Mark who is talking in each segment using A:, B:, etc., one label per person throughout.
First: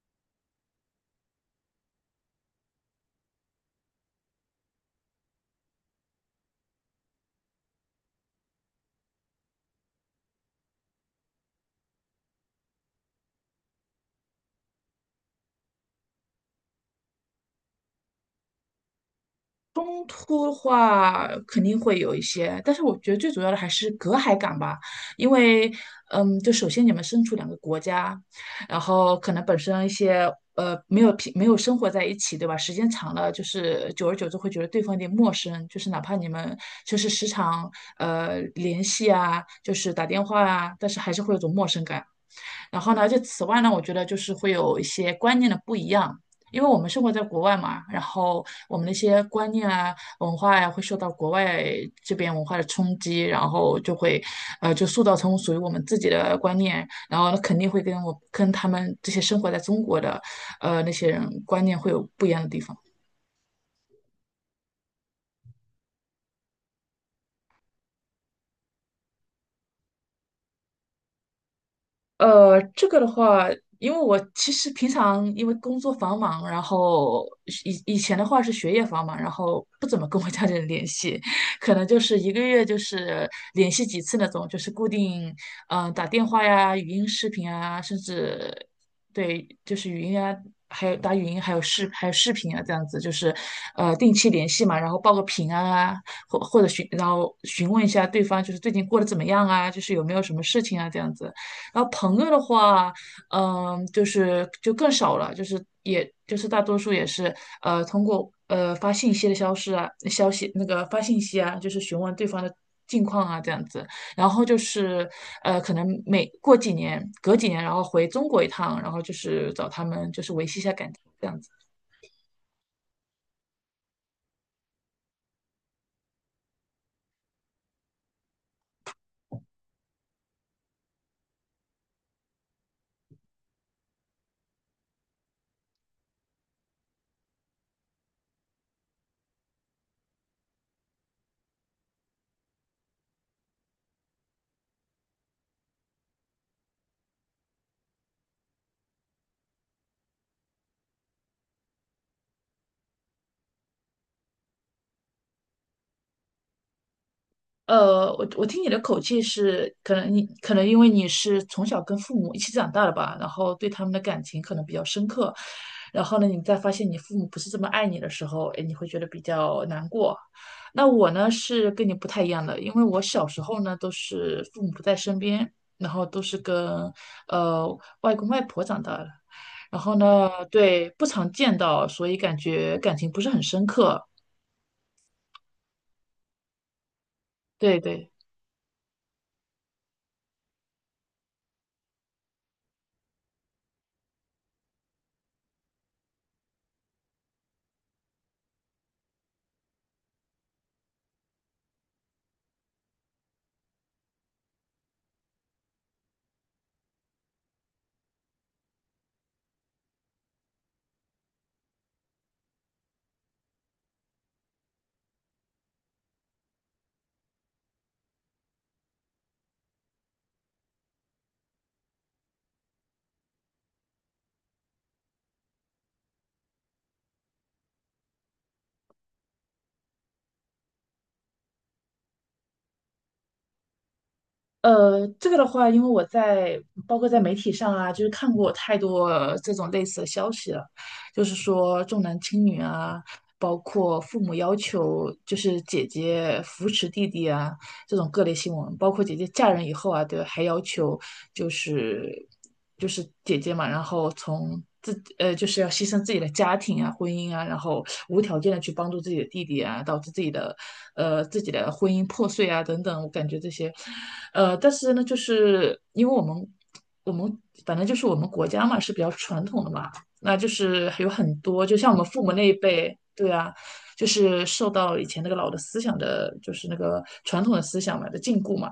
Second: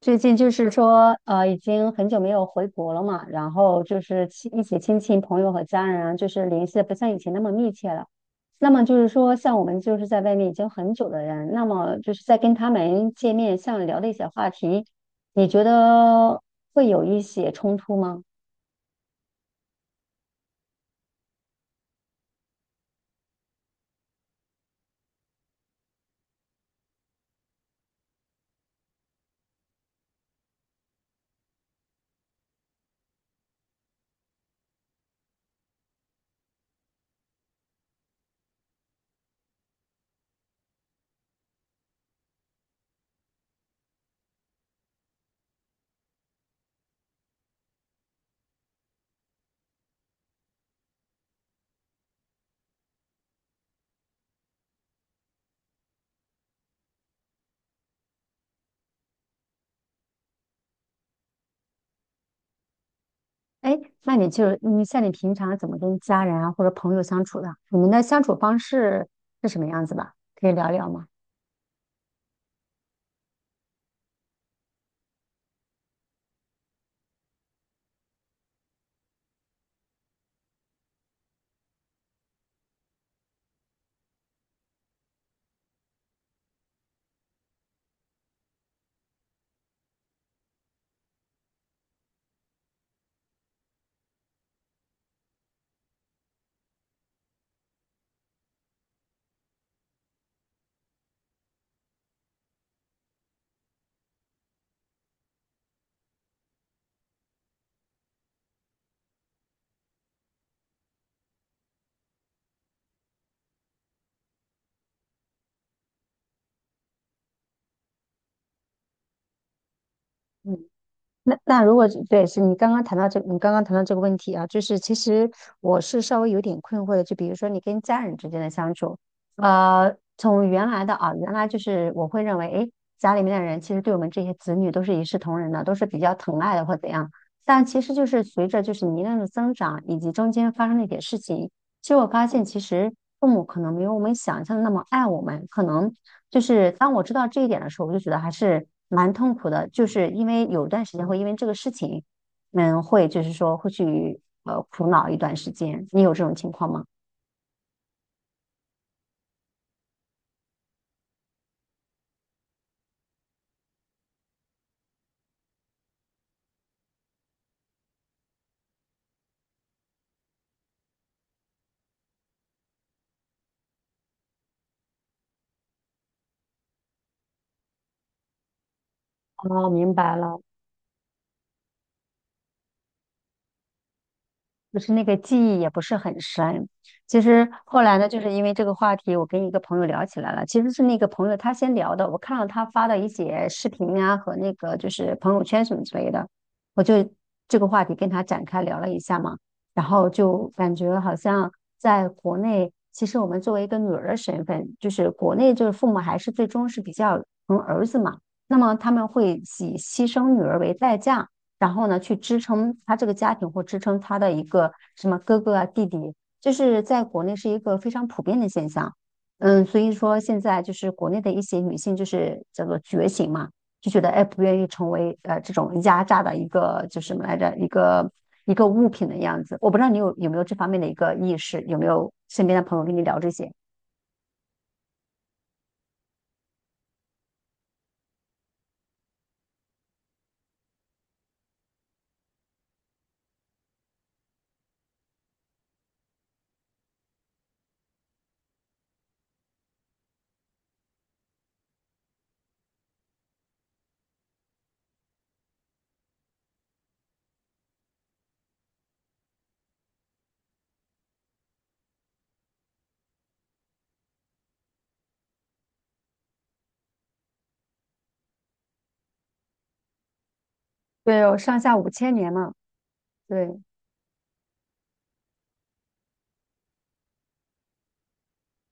A: 最近就是说，已经很久没有回国了嘛，然后就是亲一起亲戚朋友和家人啊，就是联系的不像以前那么密切了。那么就是说，像我们就是在外面已经很久的人，那么就是在跟他们见面，像聊的一些话题，你觉得会有一些冲突吗？
B: 冲突的话肯定会有一些，但是我觉得最主要的还是隔阂感吧。因为，就首先你们身处两个国家，然后可能本身一些没有生活在一起，对吧？时间长了，就是久而久之会觉得对方有点陌生，就是哪怕你们就是时常联系啊，就是打电话啊，但是还是会有种陌生感。然后呢，就此外呢，我觉得就是会有一些观念的不一样，因为我们生活在国外嘛，然后我们那些观念啊、文化呀、会受到国外这边文化的冲击，然后就会，就塑造成属于我们自己的观念，然后肯定会跟我跟他们这些生活在中国的，呃，那些人观念会有不一样的地方。
A: 哎，那你就是你像你平常怎么跟家人啊或者朋友相处的？你们的相处方式是什么样子吧？可以聊聊吗？
B: 这个的话，因为我其实平常因为工作繁忙，然后以前的话是学业繁忙，然后不怎么跟我家里人联系，可能就是一个月就是联系几次那种，就是固定，嗯、打电话呀、语音、视频啊，甚至对，就是语音啊，还有打语音，还有视频啊，这样子就是，定期联系嘛，然后报个平安啊，或或者询然后询问一下对方就是最近过得怎么样啊，就是有没有什么事情啊，这样子。然后朋友的话，就更少了，就是也就是大多数也是通过发信息的消失啊，消息那个发信息啊，就是询问对方的近况啊这样子。然后就是可能每过几年隔几年，然后回中国一趟，然后就是找他们就是维
A: 嗯。
B: 系一下感情这
A: 那
B: 样子。
A: 那如果对，你刚刚谈到这个问题啊，就是其实我是稍微有点困惑的，就比如说你跟家人之间的相处，从原来的啊，原来就是我会认为，诶，家里面的人其实对我们这些子女都是一视同仁的，都是比较疼爱的或怎样，但其实就是随着就是年龄的增长以及中间发生的一些事情。其实我发现，其实父母可能没有我们想象的那么爱我们。可能就是当我知道这一点的时候，我就觉得还是蛮痛苦的。就是因为有一段时间会因为这个事情，会就是说会去苦恼一段时间。你有这种情况吗？
B: 我听你的口气是，可能你可能因为你是从小跟父母一起长大的吧，然后对他们的感情可能比较深刻，然后呢，你再发现你父母不是这么爱你的时候，哎，你会觉得比较难过。那我呢是跟你不太一样的，因为我小时候呢都是父母不在身边，然后都是跟呃外公外婆长大的，
A: 哦，
B: 然
A: 明
B: 后
A: 白
B: 呢，
A: 了。
B: 对，不常见到，所以感觉感情不是很深刻。
A: 就是那个记忆也不是很深。其实后
B: 对
A: 来呢，
B: 对。
A: 就是因为这个话题，我跟一个朋友聊起来了。其实是那个朋友他先聊的，我看到他发的一些视频啊和那个就是朋友圈什么之类的，我就这个话题跟他展开聊了一下嘛。然后就感觉好像在国内，其实我们作为一个女儿的身份，就是国内就是父母还是最终是比较疼儿子嘛，那么他们会以牺牲女儿为代价。然后呢，去支撑他这个家庭或支撑他的一个什么哥哥啊、弟弟，就是在国内是一个非常普遍的现象。嗯，所以说现在就是国内的一些女性就是叫做觉醒嘛，就觉得哎不愿意成为这种压榨的一个就是什么来着一个物品的样子。我不知道你有没有这方面的一个意识，有没有身边的朋友跟你聊这些？
B: 这个的话，因为我在包括在媒体上啊，就是看过太多这种类似的消息了，就是说重男轻女啊，包括父母要求就是姐姐扶持弟弟啊，这种各类新闻，包括姐姐嫁人以后啊，对还要求就是姐姐嘛，然后就是要牺牲自己的家庭啊、婚姻啊，然后无条件的去帮助自己的弟弟啊，导致自己的婚姻破碎啊等等，我感觉这些，呃，但是呢，就是因为我们反正就是我们国家嘛是比较传统的嘛，那就是有
A: 对，有
B: 很
A: 上
B: 多
A: 下
B: 就
A: 五
B: 像我们
A: 千
B: 父
A: 年
B: 母那
A: 嘛，
B: 一辈，对啊，
A: 对
B: 就是受到以前那个老的思想的，就是那个传统的思想嘛的禁锢嘛，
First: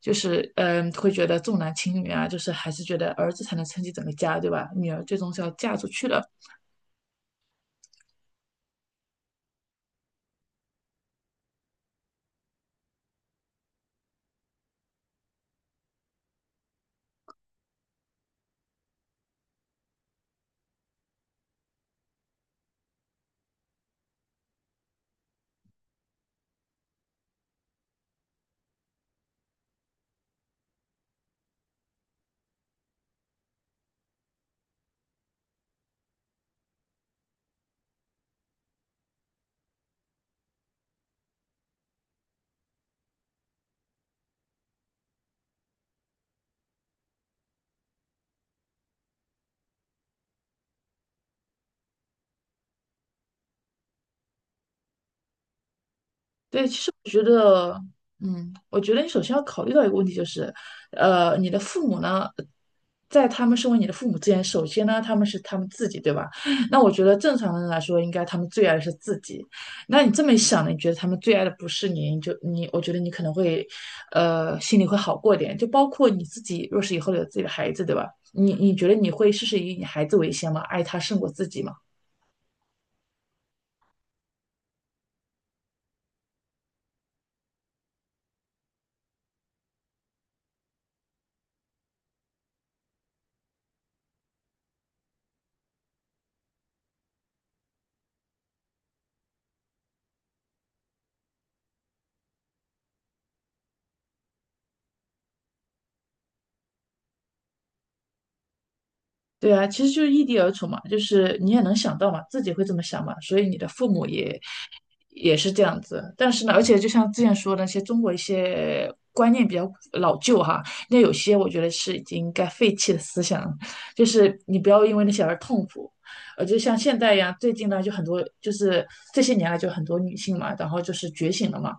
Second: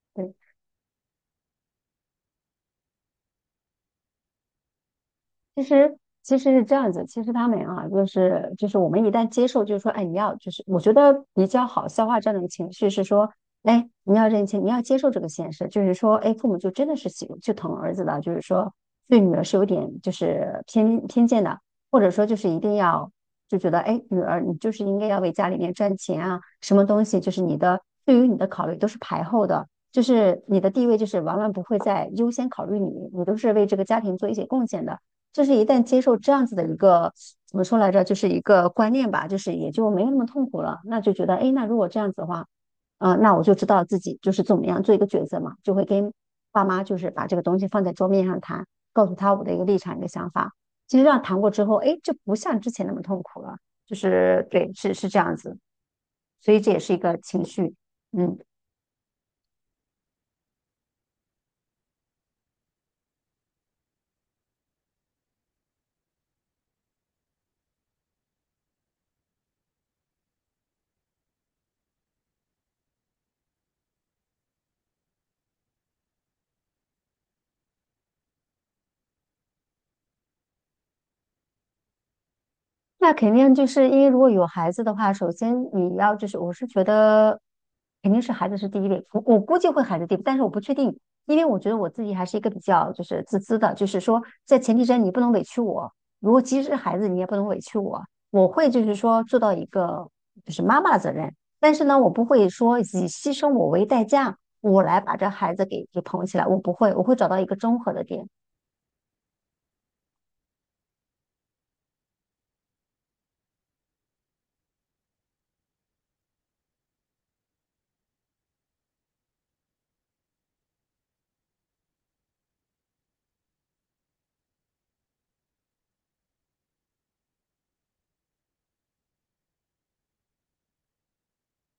B: 就
A: 对。
B: 是嗯，会觉得重男轻女啊，就是还是觉得儿子才能撑起整个家，对吧？女儿最终是要
A: 其
B: 嫁出
A: 实
B: 去的。
A: 其实是这样子，其实他们啊，就是我们一旦接受，就是说，哎，你要就是我觉得比较好消化这样的情绪是说，哎，你要认清，你要接受这个现实，就是说，哎，父母就真的是疼儿子的，就是说对女儿是有点就是偏见的，或者说就是一定要就觉得，哎，女儿你就是应该要为家里面赚钱啊，什么东西就是你的对于你的考虑都是排后的。就是你的地位，就是往往不会再优先考虑你，你都是为这个家庭做一些贡献的。就是一旦接受这样子的一个怎么说来着，就是一个观念吧，就是也就没有那么痛苦了。那就觉得，哎，那如果这样子的话，那我就知道自己就是怎么样做一个抉择嘛，就会跟爸妈就是把这个东西放在桌面上谈，告诉他我的一个立场、一个想法。其实这样谈过之后，哎，就不像之前那么痛苦了。就是对，是这样子，所以
B: 对，
A: 这
B: 其
A: 也
B: 实
A: 是一
B: 我
A: 个
B: 觉
A: 情
B: 得，
A: 绪，嗯。
B: 我觉得你首先要考虑到一个问题，就是，你的父母呢，在他们身为你的父母之前，首先呢，他们是他们自己，对吧？那我觉得正常人来说，应该他们最爱的是自己。那你这么一想呢，你觉得他们最爱的不是你，你就你，我觉得你可能会，心里会好过一点。就包括你自己，若是以后有自己的孩子，对吧？你觉得你会事事以你孩子为先吗？爱他胜过自己吗？
A: 那肯定就是因为如果有孩子的话，首先你要就是，我是觉得肯定是孩子是第一位，我估计会孩子第一位但是我不确定，因为我觉得我自己还是一个比较就是自私的，就是说在前提之下你不能委屈我，如果即使是孩子你也不能委屈我，我会就是说做到一个就是妈妈的责任，但是呢，我不会说以牺牲我为代价，我来把这孩子给捧起来，我不会，我会找到一个综合的点，
B: 对啊，其实就是异地而处嘛，就是你也能想到嘛，自己会这么想嘛，所以你的父母也是这样子。但是呢，而且就像之前说的那些中国一些观念比较老旧哈，那有些我觉得是已经该废弃的思想了，就是你不要因为那些而痛苦。就像现在一样，最近呢就很多，就是这些年来就很多女性嘛，然后就是觉醒了嘛。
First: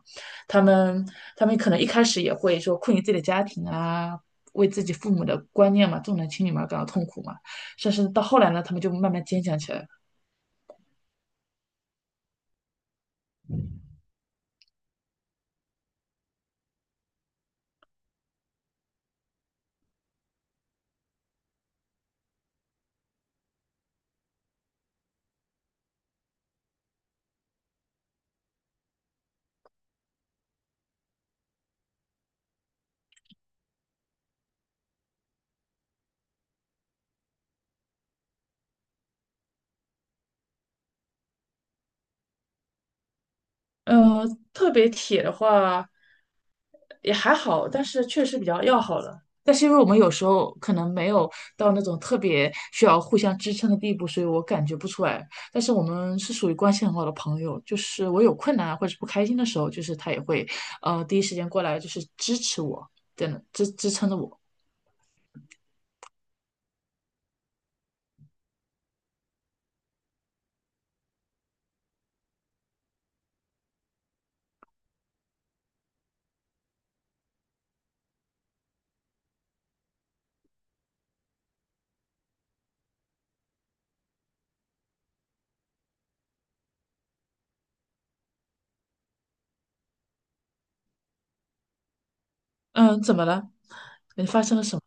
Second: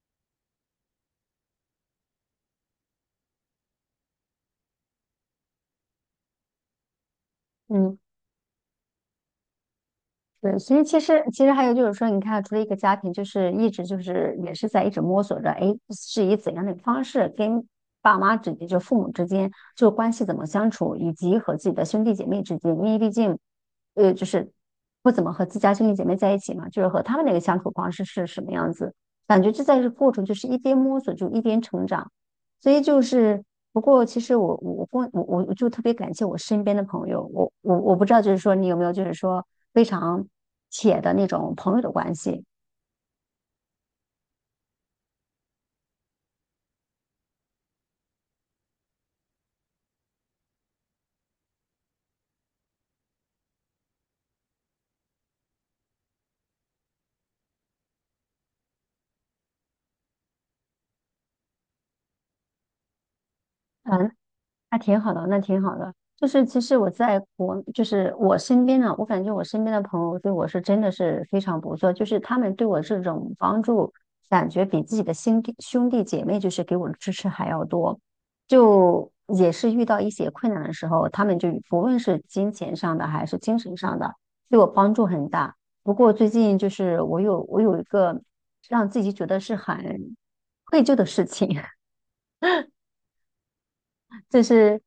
B: 她们她们可能一开始也会说困于自己的家庭啊，为自己父母的观念嘛，重男轻女嘛感到痛苦嘛。但
A: 嗯。
B: 是到后来呢，他们就慢慢坚强起来了。
A: 对，所以其实还有就是说，你看，除了一个家庭，就是一直就是也是在一直摸索着，哎，是以怎样的方式跟爸妈之间，就父母之间，就关系怎么相处，以及和自己的兄弟姐妹之间，因为毕竟，就是不怎么和自家兄弟姐妹在一起嘛，就是和他们那个相处方式是什么样子，感觉这在这过程就是一边摸索就一边成长。所以就是，不过其实我我我跟我我我就特别感谢我身边的朋友，我不知道就是说你有没有就是说非常铁的那种朋友的关系，
B: 呃，特别铁的话也还好，但是确实比较要好了。但是因为我们有时候可能没有到那种特别需要互相支撑的地步，所以我感觉不出来。但是我们是属于关系很好的朋友，就是我有困难或者是不开心的时候，就是他也会，第一时间过来就是支持我，真的支撑
A: 嗯。
B: 着我。
A: 那挺好的，那挺好的。就是其实我在国，就是我身边呢，我感觉我身边的朋友对我是真的是非常不错，就是他们对我这种帮助，感觉比自己的兄弟姐妹就是给我的支持还要多。就也是遇到一些困难的时候，他们就不论是金钱上的还是精神上的，对我帮助很大。不过最近就是我有一个让自己觉得是很愧疚的事情，
B: 嗯，怎么了？你发
A: 这
B: 生了什
A: 是
B: 么？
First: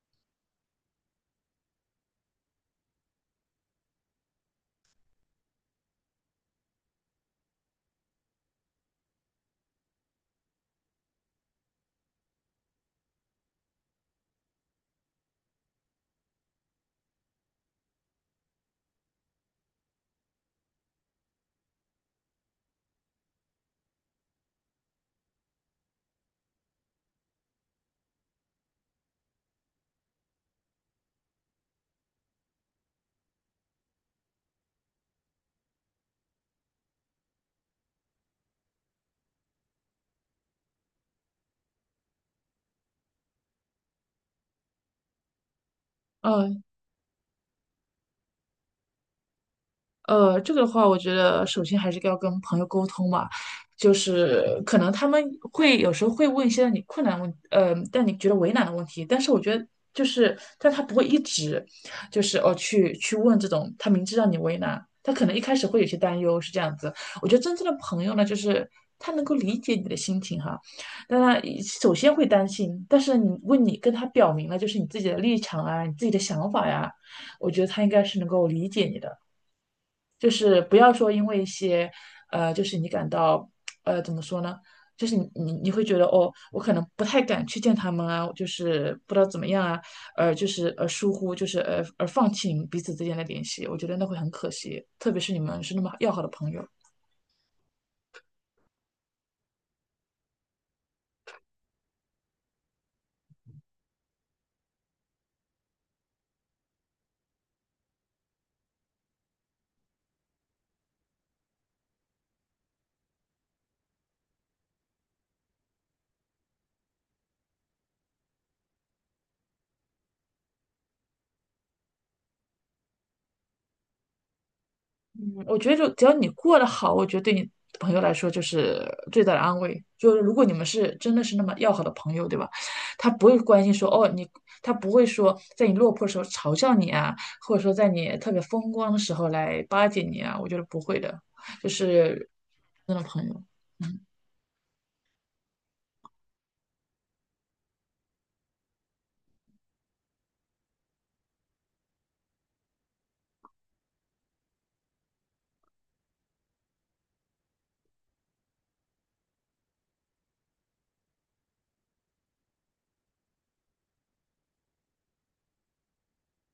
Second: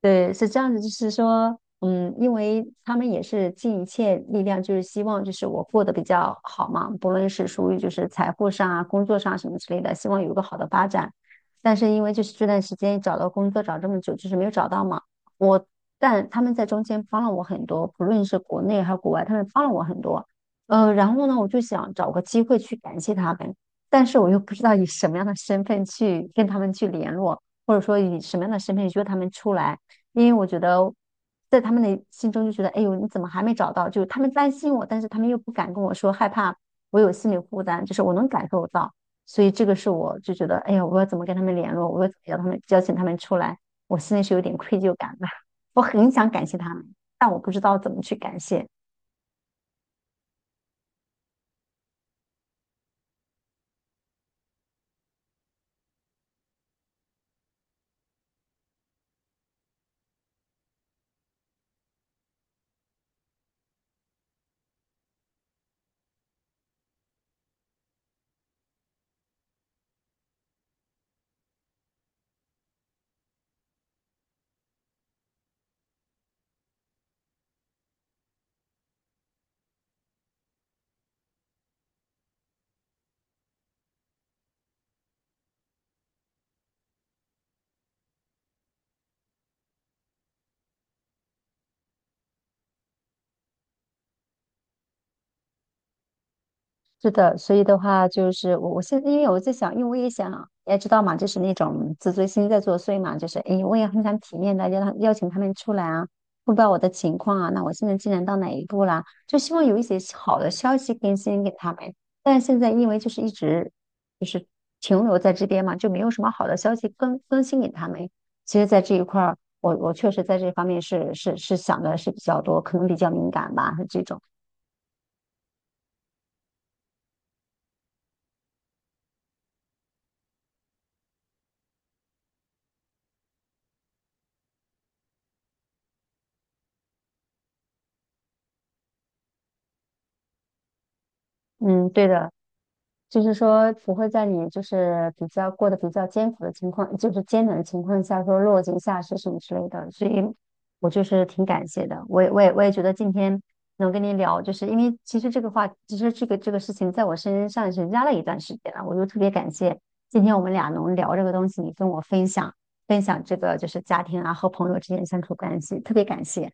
A: 对，是这样子，就是说，因为他们也是尽一切力量，就是希望就是我过得比较好嘛，不论是属于就是财富上啊、工作上什么之类的，希望有一个好的发展。但是因为就是这段时间找到工作找这么久，就是没有找到嘛，我但他们在中间帮了我很多，不论是国内还是国外，他们帮了我很多。然后呢，我就想找个机会去感谢他们，但是我又不知道以什么样的身份去跟他们去联络。或者说以什么样的身份约他们出来，因为我觉得在他们的心中就觉得，哎呦，你怎么还没找到？就是他们担心我，但是他们又不敢跟我说，害怕我有心理负担，就是我能感受到，所以这个是我就觉得，哎呀，我要怎么跟他们联络？我要怎么邀请他们出来？我心里是有点愧疚感的，我很想感谢
B: 嗯。
A: 他们，但我不知道怎么去感谢。
B: 这个的话，我觉得首先还是要跟朋友沟通嘛，就是可能他们会有时候会问一些让你觉得为难的问题，但是我觉得就是，但他不会一直就是哦去问这种，他明知让你为难，他可能一开始会有些担忧，是这样子。我觉得真正的朋友呢，就是他能够理解你的心情哈，但他首先会担心，但是你跟他表明了就是你自己的立场啊，你自己的想法呀，我觉得他应该是能够理解你的。就是不要说因为一些，就是你感到，怎么说呢？就是你会觉得哦，我可能不太敢去见他们啊，就是不知道怎么样啊，就是疏忽，就是而放弃你们彼此之间的联系，我觉得那会很可惜，特别是你们是那么要好的朋友。
A: 是的，所以的话就是我现在因为我在想，因为我也想，你也知道嘛，就是那种自尊心在作祟嘛，就是哎，诶我也很想体面的邀请他们出来啊，汇报我的情况啊，那我现在进展到哪一步啦？就希望有一些好的消息更新给他们，但是现在因为就是一直就是停留在这边嘛，就没有什么好的消息更新给他们。其实，在这一块儿，我确实在这方面是想的是比较多，可能比较敏感吧，是这种。
B: 嗯，我觉得就只要你过得好，我觉得对你朋友来说就是最大的安慰。就是如果你们是真的是那么要好的朋友，对吧？他不会关心说哦你，他不会说在你落魄的时候嘲笑你啊，或者说在你特别风光的时候来巴结你啊，我觉得不会的，就
A: 嗯，对的。
B: 是那种
A: 就
B: 朋
A: 是
B: 友。
A: 说不会在你就是比较过得比较艰苦的情况，就是艰难的情况下说落井下石什么之类的，所以我就是挺感谢的。我也觉得今天能跟你聊，就是因为其实这个话，其实这个事情在我身上是压了一段时间了，我就特别感谢今天我们俩能聊这个东西，你跟我分享分享这个就是家庭啊和朋友之间相处关系，特别感谢。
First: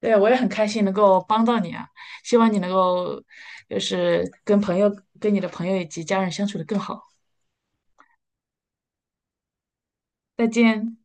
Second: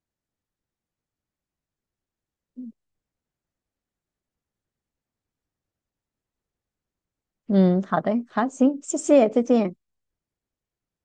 B: 对，我也很开心能够帮到你啊，希望你能够就是跟你的朋友以及家人相处的更好。
A: 嗯，好的，好，行，谢谢，再见。
B: 再见。